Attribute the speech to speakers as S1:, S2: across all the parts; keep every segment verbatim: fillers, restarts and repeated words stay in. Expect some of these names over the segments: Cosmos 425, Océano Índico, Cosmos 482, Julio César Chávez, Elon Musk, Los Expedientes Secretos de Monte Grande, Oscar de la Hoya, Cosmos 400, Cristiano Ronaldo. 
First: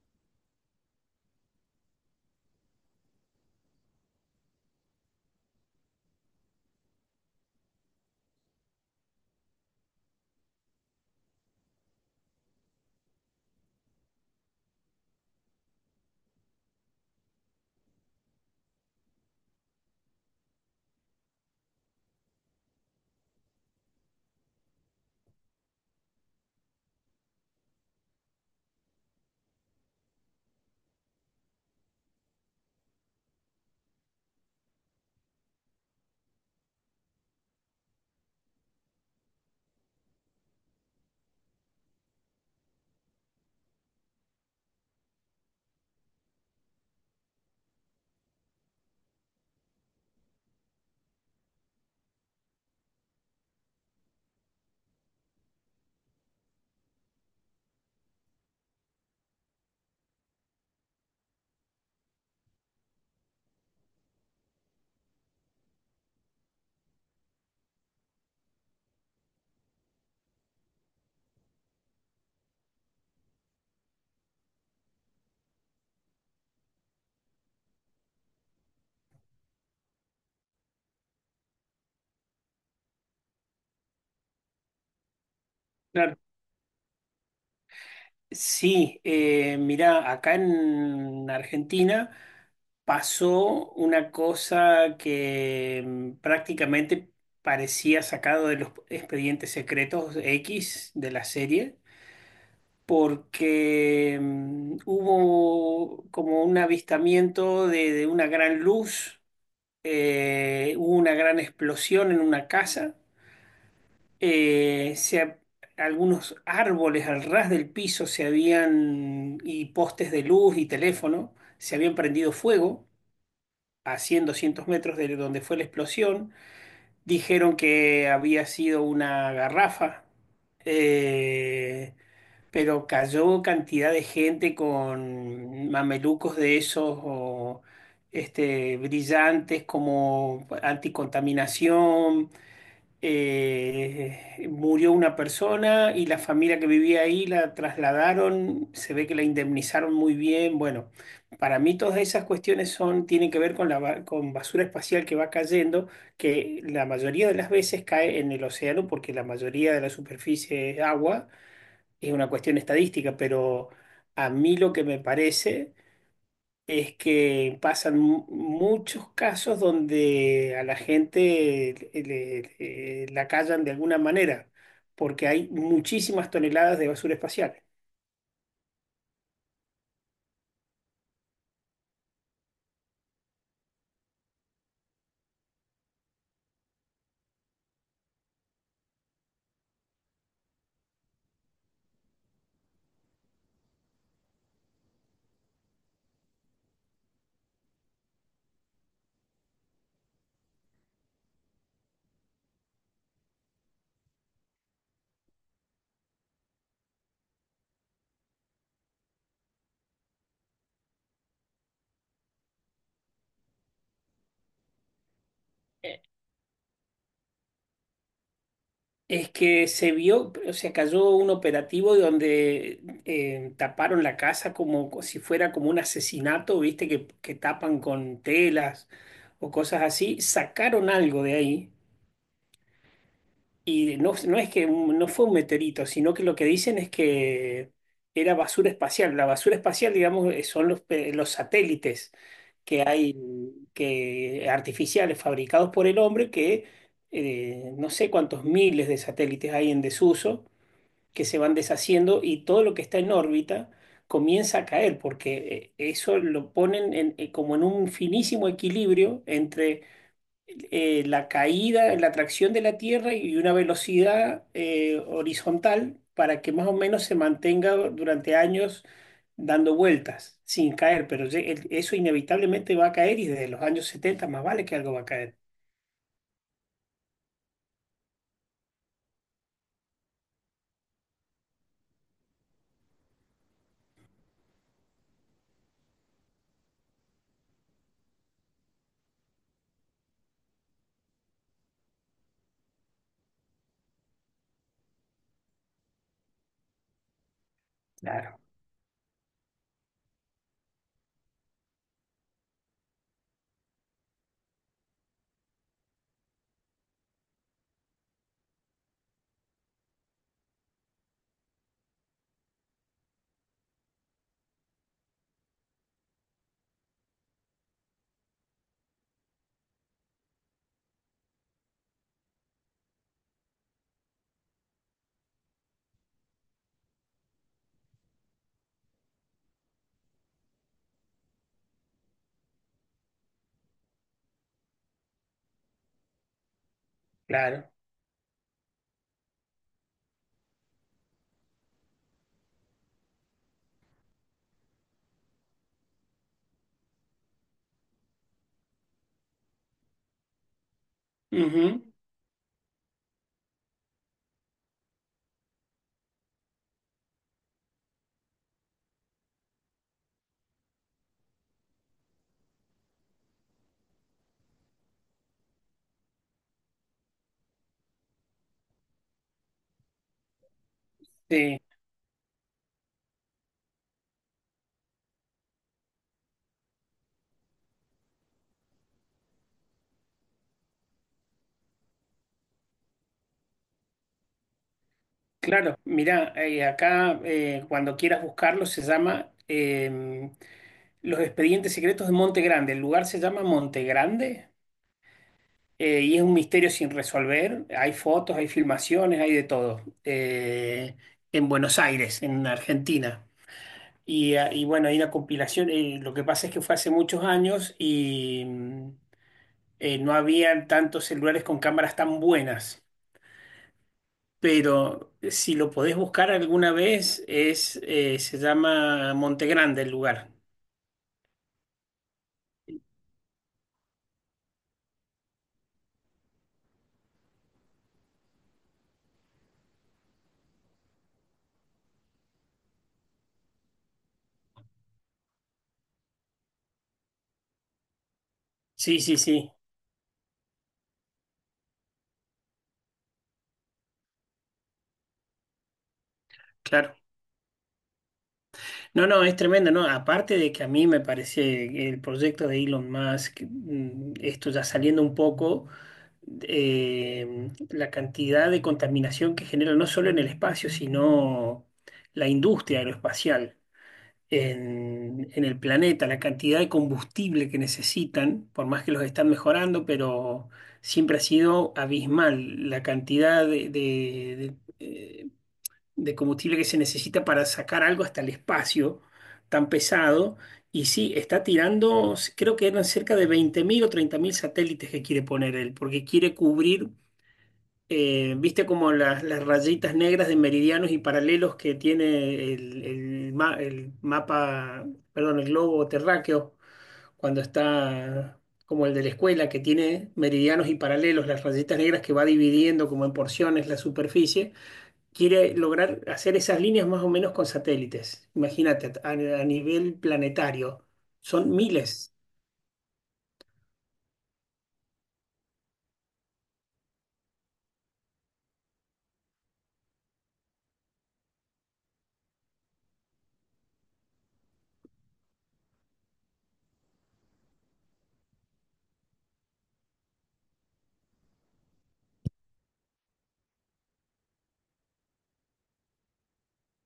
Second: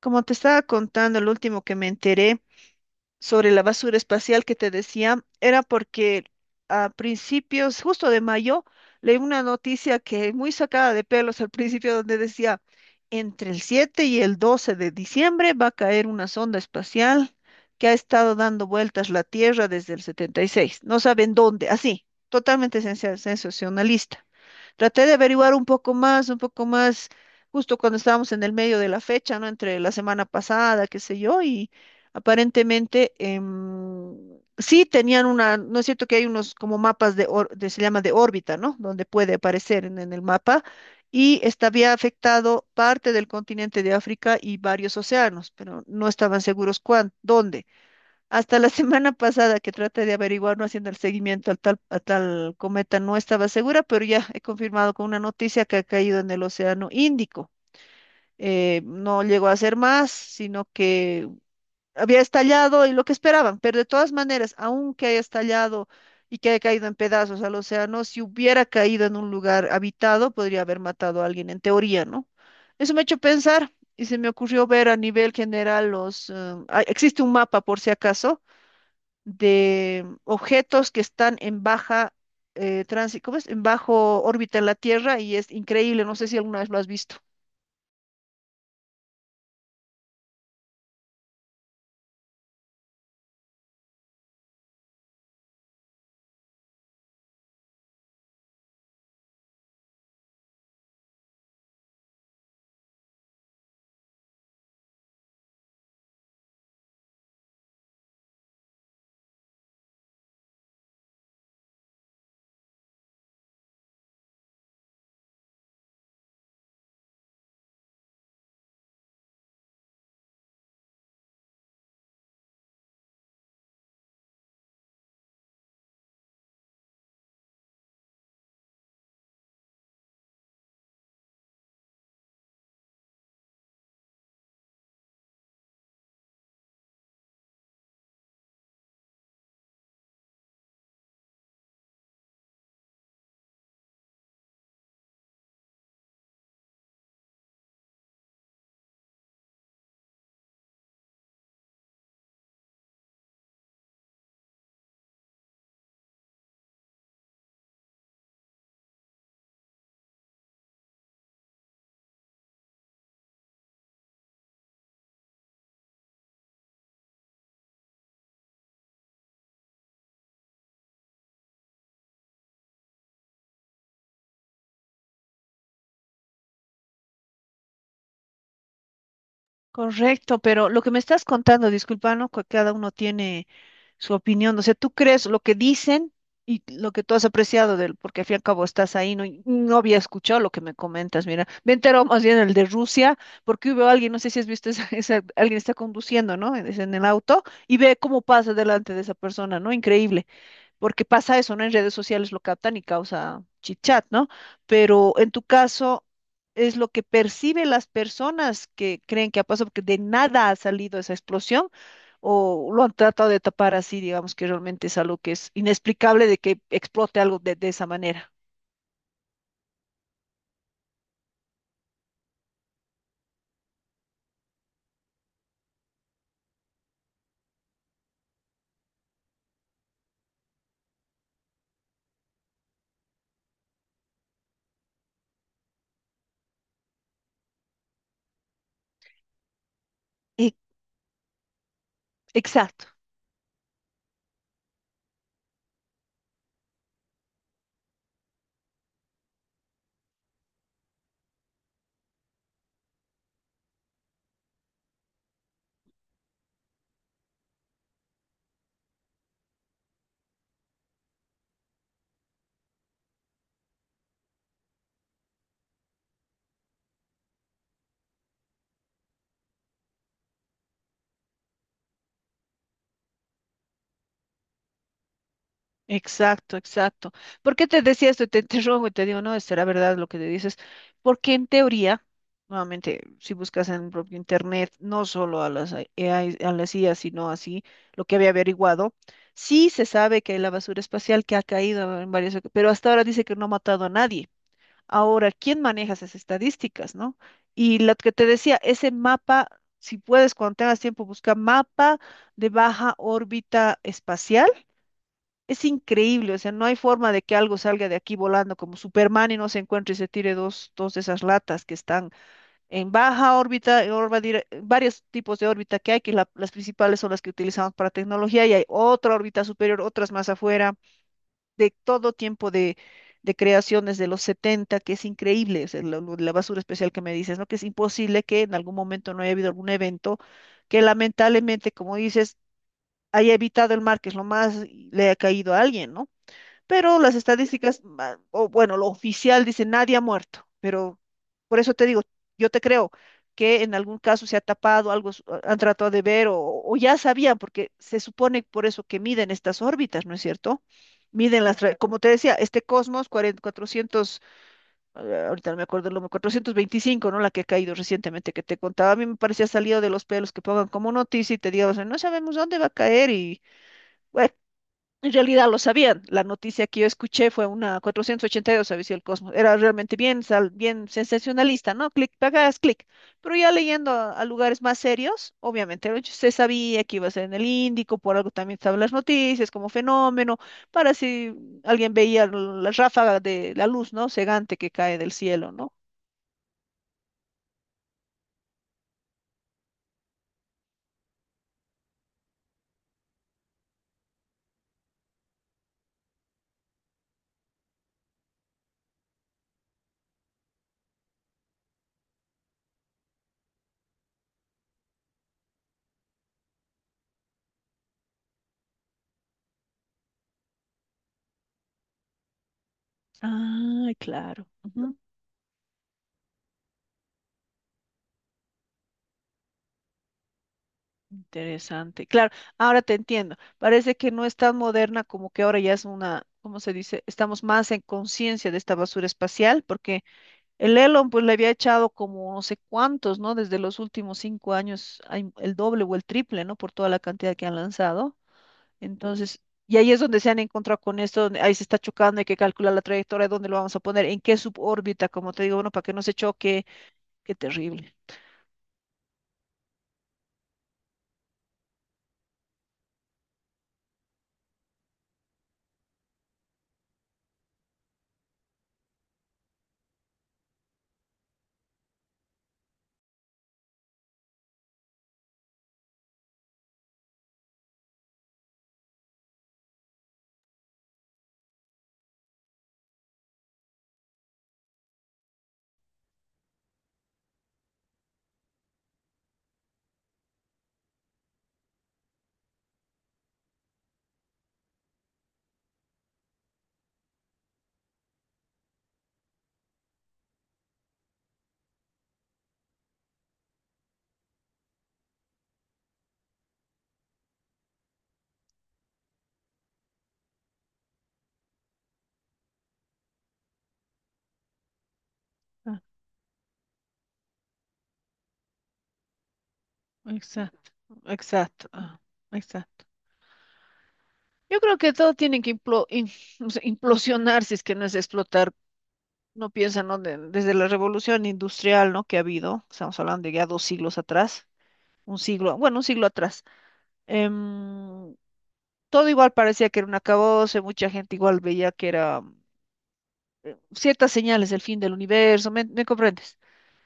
S1: Como te estaba contando, el último que me enteré sobre la basura espacial que te decía era porque a principios, justo de mayo, leí una noticia que muy sacada de pelos al principio donde decía, entre el siete y el doce de diciembre va a caer una sonda espacial que ha estado dando vueltas la Tierra desde el setenta y seis. No saben dónde, así, totalmente sensa- sensacionalista. Traté de averiguar un poco más, un poco más, justo cuando estábamos en el medio de la fecha, ¿no? Entre la semana pasada, qué sé yo, y aparentemente em, sí tenían una. ¿No es cierto que hay unos como mapas de, or- de- se llama, de órbita, ¿no? Donde puede aparecer en, en el mapa, y esta había afectado parte del continente de África y varios océanos, pero no estaban seguros cuán, dónde. Hasta la semana pasada que traté de averiguar, no haciendo el seguimiento al tal, a tal cometa, no estaba segura, pero ya he confirmado con una noticia que ha caído en el Océano Índico. Eh, no llegó a ser más, sino que había estallado y lo que esperaban, pero de todas maneras, aunque haya estallado y que haya caído en pedazos al océano, si hubiera caído en un lugar habitado, podría haber matado a alguien, en teoría, ¿no? Eso me ha hecho pensar y se me ocurrió ver a nivel general los eh, ah, existe un mapa por si acaso de objetos que están en baja eh, tránsito, ¿cómo es? En bajo órbita en la Tierra, y es increíble, no
S2: Claro.
S1: sé si alguna vez lo has visto.
S2: Sí, eh, mirá, acá en Argentina pasó una cosa que mm, prácticamente parecía sacado de los Expedientes Secretos X de la serie, porque mm, hubo como un avistamiento de, de una gran luz. Eh, hubo una gran explosión en una casa. Eh, se ha- algunos árboles al ras del piso se habían, y postes de luz y teléfono, se habían prendido fuego a cien doscientos metros de donde fue la explosión. Dijeron que había sido una garrafa, eh, pero cayó cantidad de gente con mamelucos de esos o, este, brillantes como anticontaminación. Eh, murió una persona, y la familia que vivía ahí la trasladaron, se ve que la indemnizaron muy bien. Bueno, para mí todas esas cuestiones son, tienen que ver con la, ba- con basura espacial que va cayendo, que la mayoría de las veces cae en el océano porque la mayoría de la superficie es agua. Es una cuestión estadística, pero a mí lo que me parece es que pasan mu- muchos casos donde a la gente le- le- eh, la callan de alguna manera, porque hay muchísimas toneladas de basura espacial.
S1: Correcto, pero lo que me estás contando, disculpa, ¿no? Que cada uno tiene su opinión, o sea, tú crees lo que dicen y lo que tú has apreciado del, porque al fin y al cabo estás ahí, no, y no había escuchado lo que me comentas, mira, me enteró más bien el de Rusia, porque hubo alguien, no sé si has visto, esa, esa- alguien está conduciendo, ¿no? Es en el auto y ve cómo pasa delante de esa persona, ¿no? Increíble, porque pasa eso, ¿no? En redes sociales lo captan y causa chitchat, ¿no? Pero en tu caso es lo que perciben las personas que creen que ha pasado, porque de nada ha salido esa explosión, o lo han tratado de tapar así, digamos que realmente es algo que es
S2: Eh,
S1: inexplicable, de que explote algo de, de esa manera.
S2: Es que se vio, o sea, cayó un operativo donde eh, taparon la casa como co- si fuera como un asesinato, viste, que, que tapan con telas o cosas así, sacaron algo de ahí. Y no, no es que un- no fue un meteorito, sino que lo que dicen es que era basura espacial. La basura espacial, digamos, eh,
S1: E-
S2: son los, pe- los satélites que
S1: exacto.
S2: hay, que artificiales fabricados por el hombre, que eh, no sé cuántos miles de satélites hay en desuso, que se van deshaciendo, y todo lo que está en órbita comienza a caer, porque eh, eso lo ponen en- eh, como en un finísimo equilibrio entre eh, la caída, la tracción de la Tierra y una velocidad eh, horizontal, para que más o menos se mantenga durante años dando vueltas sin caer, pero ye- el- eso inevitablemente va a caer, y desde los años setenta más vale que algo va a caer.
S1: Exacto, exacto. ¿Por qué te decía esto? Y te interrogo y te digo, no, será verdad lo que te dices. Porque en teoría, nuevamente, si buscas en el propio internet, no solo a las A I, a las I A, sino así, lo que había averiguado, sí se sabe que hay la basura espacial que ha caído en varias oca- pero hasta ahora dice que no ha matado a nadie. Ahora, ¿quién maneja esas estadísticas, no? Y lo que te
S2: Claro,
S1: decía, ese mapa, si puedes, cuando tengas tiempo, busca mapa de baja órbita espacial, es increíble, o sea, no hay forma de que algo salga de aquí volando como Superman y no se encuentre y se tire dos, dos de esas latas que están en baja órbita, en orba dire- varios tipos de órbita que hay, que la- las principales son las que utilizamos para tecnología, y hay otra órbita superior, otras más afuera, de todo tiempo de, de creaciones de los setenta, que es increíble. O sea, lo- lo de la basura especial que me dices, ¿no? Que es imposible que en algún momento no haya habido algún evento que lamentablemente, como dices, haya evitado el mar, que es lo más, le ha caído a alguien, ¿no? Pero las
S2: claro.
S1: estadísticas, ah, o bueno, lo oficial dice nadie ha muerto, pero por eso te digo, yo te creo que en algún caso se ha tapado, algo s- ah, han tratado de ver, o, o ya sabían, porque se supone por eso que miden estas órbitas, ¿no es cierto? Miden las, tra-
S2: Ujú.
S1: como te decía, este Cosmos cuarenta, cuatrocientos, eh, ahorita no me acuerdo el número, cuatrocientos veinticinco, ¿no? La que ha caído recientemente que te contaba, a mí me parecía salido de los pelos que pongan como noticia y te digan, no sabemos dónde va a caer, y en realidad lo sabían. La noticia que yo escuché fue una cuatrocientos ochenta y dos, aviso del Cosmos. Era realmente bien, sal- bien
S2: Sí,
S1: sensacionalista, ¿no? Clic, pagas, clic. Pero ya leyendo a, a lugares más serios, obviamente, ¿no? Se sabía que iba a ser en el Índico, por algo también estaban las noticias como fenómeno, para si alguien veía la ráfaga de la luz, ¿no? Cegante, que cae del cielo, ¿no?
S2: claro. Mira, acá, eh, cuando quieras buscarlo, se llama, em, Los Expedientes Secretos de Monte Grande. El lugar se llama Monte Grande. Eh, y es un misterio sin resolver. Hay fotos, hay filmaciones, hay de todo. Eh, en Buenos Aires, en Argentina. Y, ah, y bueno, hay una compilación. eh, lo que pasa es que fue hace muchos años, y mm, eh, no habían tantos celulares con cámaras tan buenas.
S1: Ay, claro.
S2: Pero eh, si lo podés buscar alguna vez, es, eh, se llama Monte Grande el lugar.
S1: Interesante. Claro, ahora te entiendo. Parece que no es tan moderna, como que ahora ya es una, ¿cómo se dice? Estamos más en conciencia de esta basura espacial, porque el Elon pues le había echado como no sé cuántos, ¿no? Desde los últimos cinco años hay el doble o el triple, ¿no? Por toda la cantidad que han lanzado.
S2: Sí, sí,
S1: Entonces,
S2: sí,
S1: y ahí es donde se han encontrado con esto, donde ahí se está chocando, hay que calcular la trayectoria, dónde lo vamos a poner, en qué subórbita, como te digo, bueno, para que no se choque.
S2: claro.
S1: Qué terrible.
S2: No, no, es tremendo, ¿no? Aparte de que a mí me parece el proyecto de Elon Musk, mm, esto ya saliendo un poco, eh, la cantidad de contaminación que genera no solo en el espacio, sino la industria aeroespacial en, en el planeta, la cantidad de combustible que necesitan, por más que los están mejorando, pero siempre ha sido abismal la cantidad de, de- de, eh, de combustible que se necesita para sacar algo hasta el espacio tan pesado. Y sí, está tirando, creo que eran cerca de veinte mil o treinta mil satélites que quiere poner él, porque quiere cubrir, eh, viste como las, las rayitas negras de meridianos y paralelos que tiene el, el ma- el mapa, perdón, el globo terráqueo, cuando está como el de la escuela, que tiene meridianos y paralelos, las rayitas negras que va dividiendo como en porciones la superficie. Quiere
S1: Ah,
S2: lograr hacer esas líneas más o menos con satélites. Imagínate, a, a nivel
S1: exacto,
S2: planetario. Son
S1: exacto, ah,
S2: miles.
S1: exacto. Yo creo que todo tiene que implo- in- no sé, implosionar, si es que no es explotar. No piensa, ¿no? De- desde la revolución industrial, ¿no? Que ha habido, estamos hablando de ya dos siglos atrás, un siglo, bueno, un siglo atrás. em, Todo igual parecía que era un acabose, mucha gente igual veía que era ciertas señales del fin del universo. ¿Me, me comprendes?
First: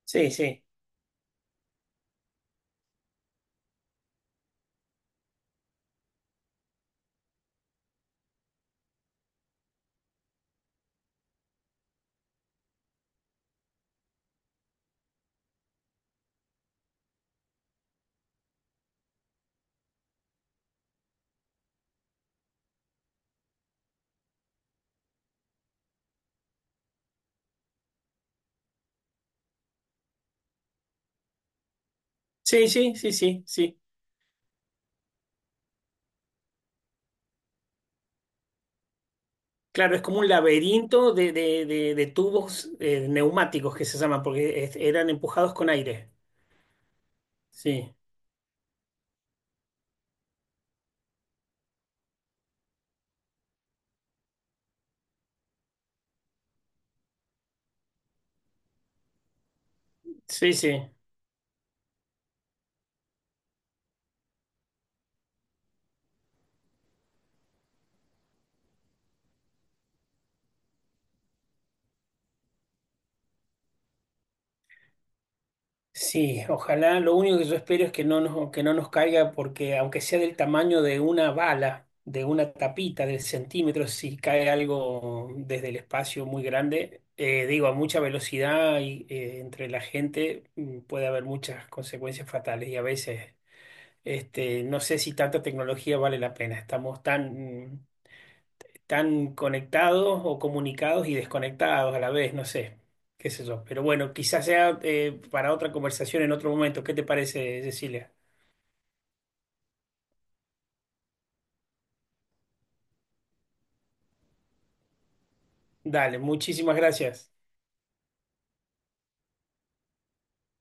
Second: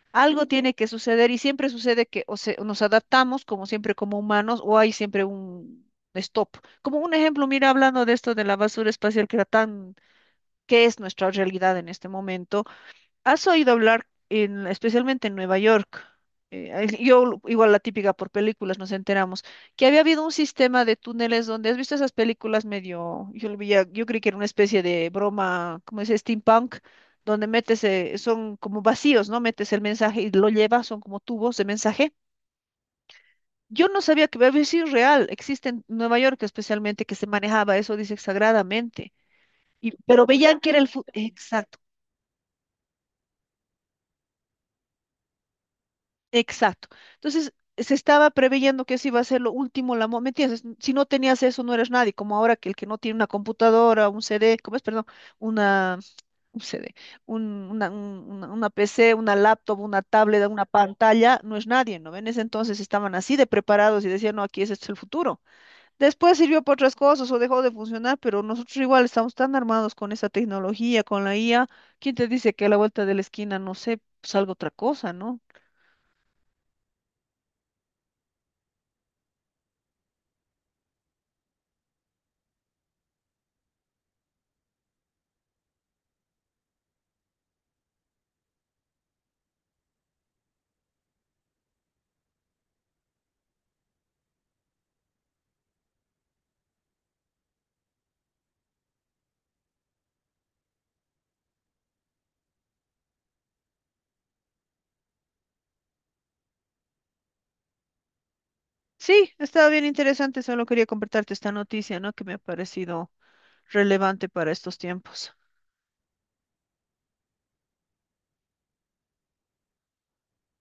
S2: Sí,
S1: Algo
S2: sí.
S1: tiene que suceder, y siempre sucede que o se- nos adaptamos, como siempre, como humanos, o hay siempre un stop. Como un ejemplo, mira, hablando de esto de la basura espacial que era tan, qué es nuestra realidad en este momento. ¿Has oído hablar en- especialmente en Nueva York? eh, ahí- yo, igual la típica por películas, nos enteramos, que había habido un sistema de túneles, donde has visto esas películas medio, yo, lo veía- yo creí que era una especie de broma, como dice, steampunk, donde metes, eh, son como vacíos, ¿no? Metes el mensaje y lo llevas, son como tubos de mensaje.
S2: Sí, sí, sí, sí, sí.
S1: Yo no sabía que había sido real, existe en Nueva York, especialmente, que se manejaba eso, dice, sagradamente. Y,
S2: Claro, es como
S1: pero
S2: un
S1: veían que era el futuro.
S2: laberinto de, de- de- de tubos eh, neumáticos que se llaman, porque es- eran empujados con aire.
S1: Exacto. Entonces, se
S2: Sí,
S1: estaba preveyendo que eso iba a ser lo último, la, mo- ¿me entiendes? Si no tenías eso, no eres nadie, como ahora, que el que no tiene una computadora, un C D, ¿cómo es? Perdón, una, un C D, un- una, un- una- una P C, una laptop, una tablet,
S2: sí,
S1: una
S2: sí.
S1: pantalla, no es nadie, ¿no? En ese entonces estaban así de preparados y decían, no, aquí es, este es el futuro. Después sirvió para otras cosas o dejó de funcionar, pero nosotros igual estamos tan armados con esa tecnología, con la I A. ¿Quién te dice que a la vuelta de la esquina, no sé, salga otra cosa, ¿no?
S2: Sí, ojalá. Lo único que yo espero es que no nos, que no nos caiga, porque aunque sea del tamaño de una bala, de una tapita de centímetros, si cae algo desde el espacio muy grande, eh, digo, a mucha velocidad, y eh, entre la gente, mm, puede haber muchas consecuencias fatales. Y a veces, este, no sé si tanta tecnología vale la pena. Estamos tan, mm, tan conectados o comunicados y desconectados a la vez, no sé, qué sé yo. Pero bueno, quizás sea eh, para otra conversación en otro momento. ¿Qué te parece, Cecilia?
S1: Sí, ha estado bien interesante, solo quería compartirte esta noticia, ¿no? Que me ha parecido relevante para estos tiempos.
S2: Dale, muchísimas gracias.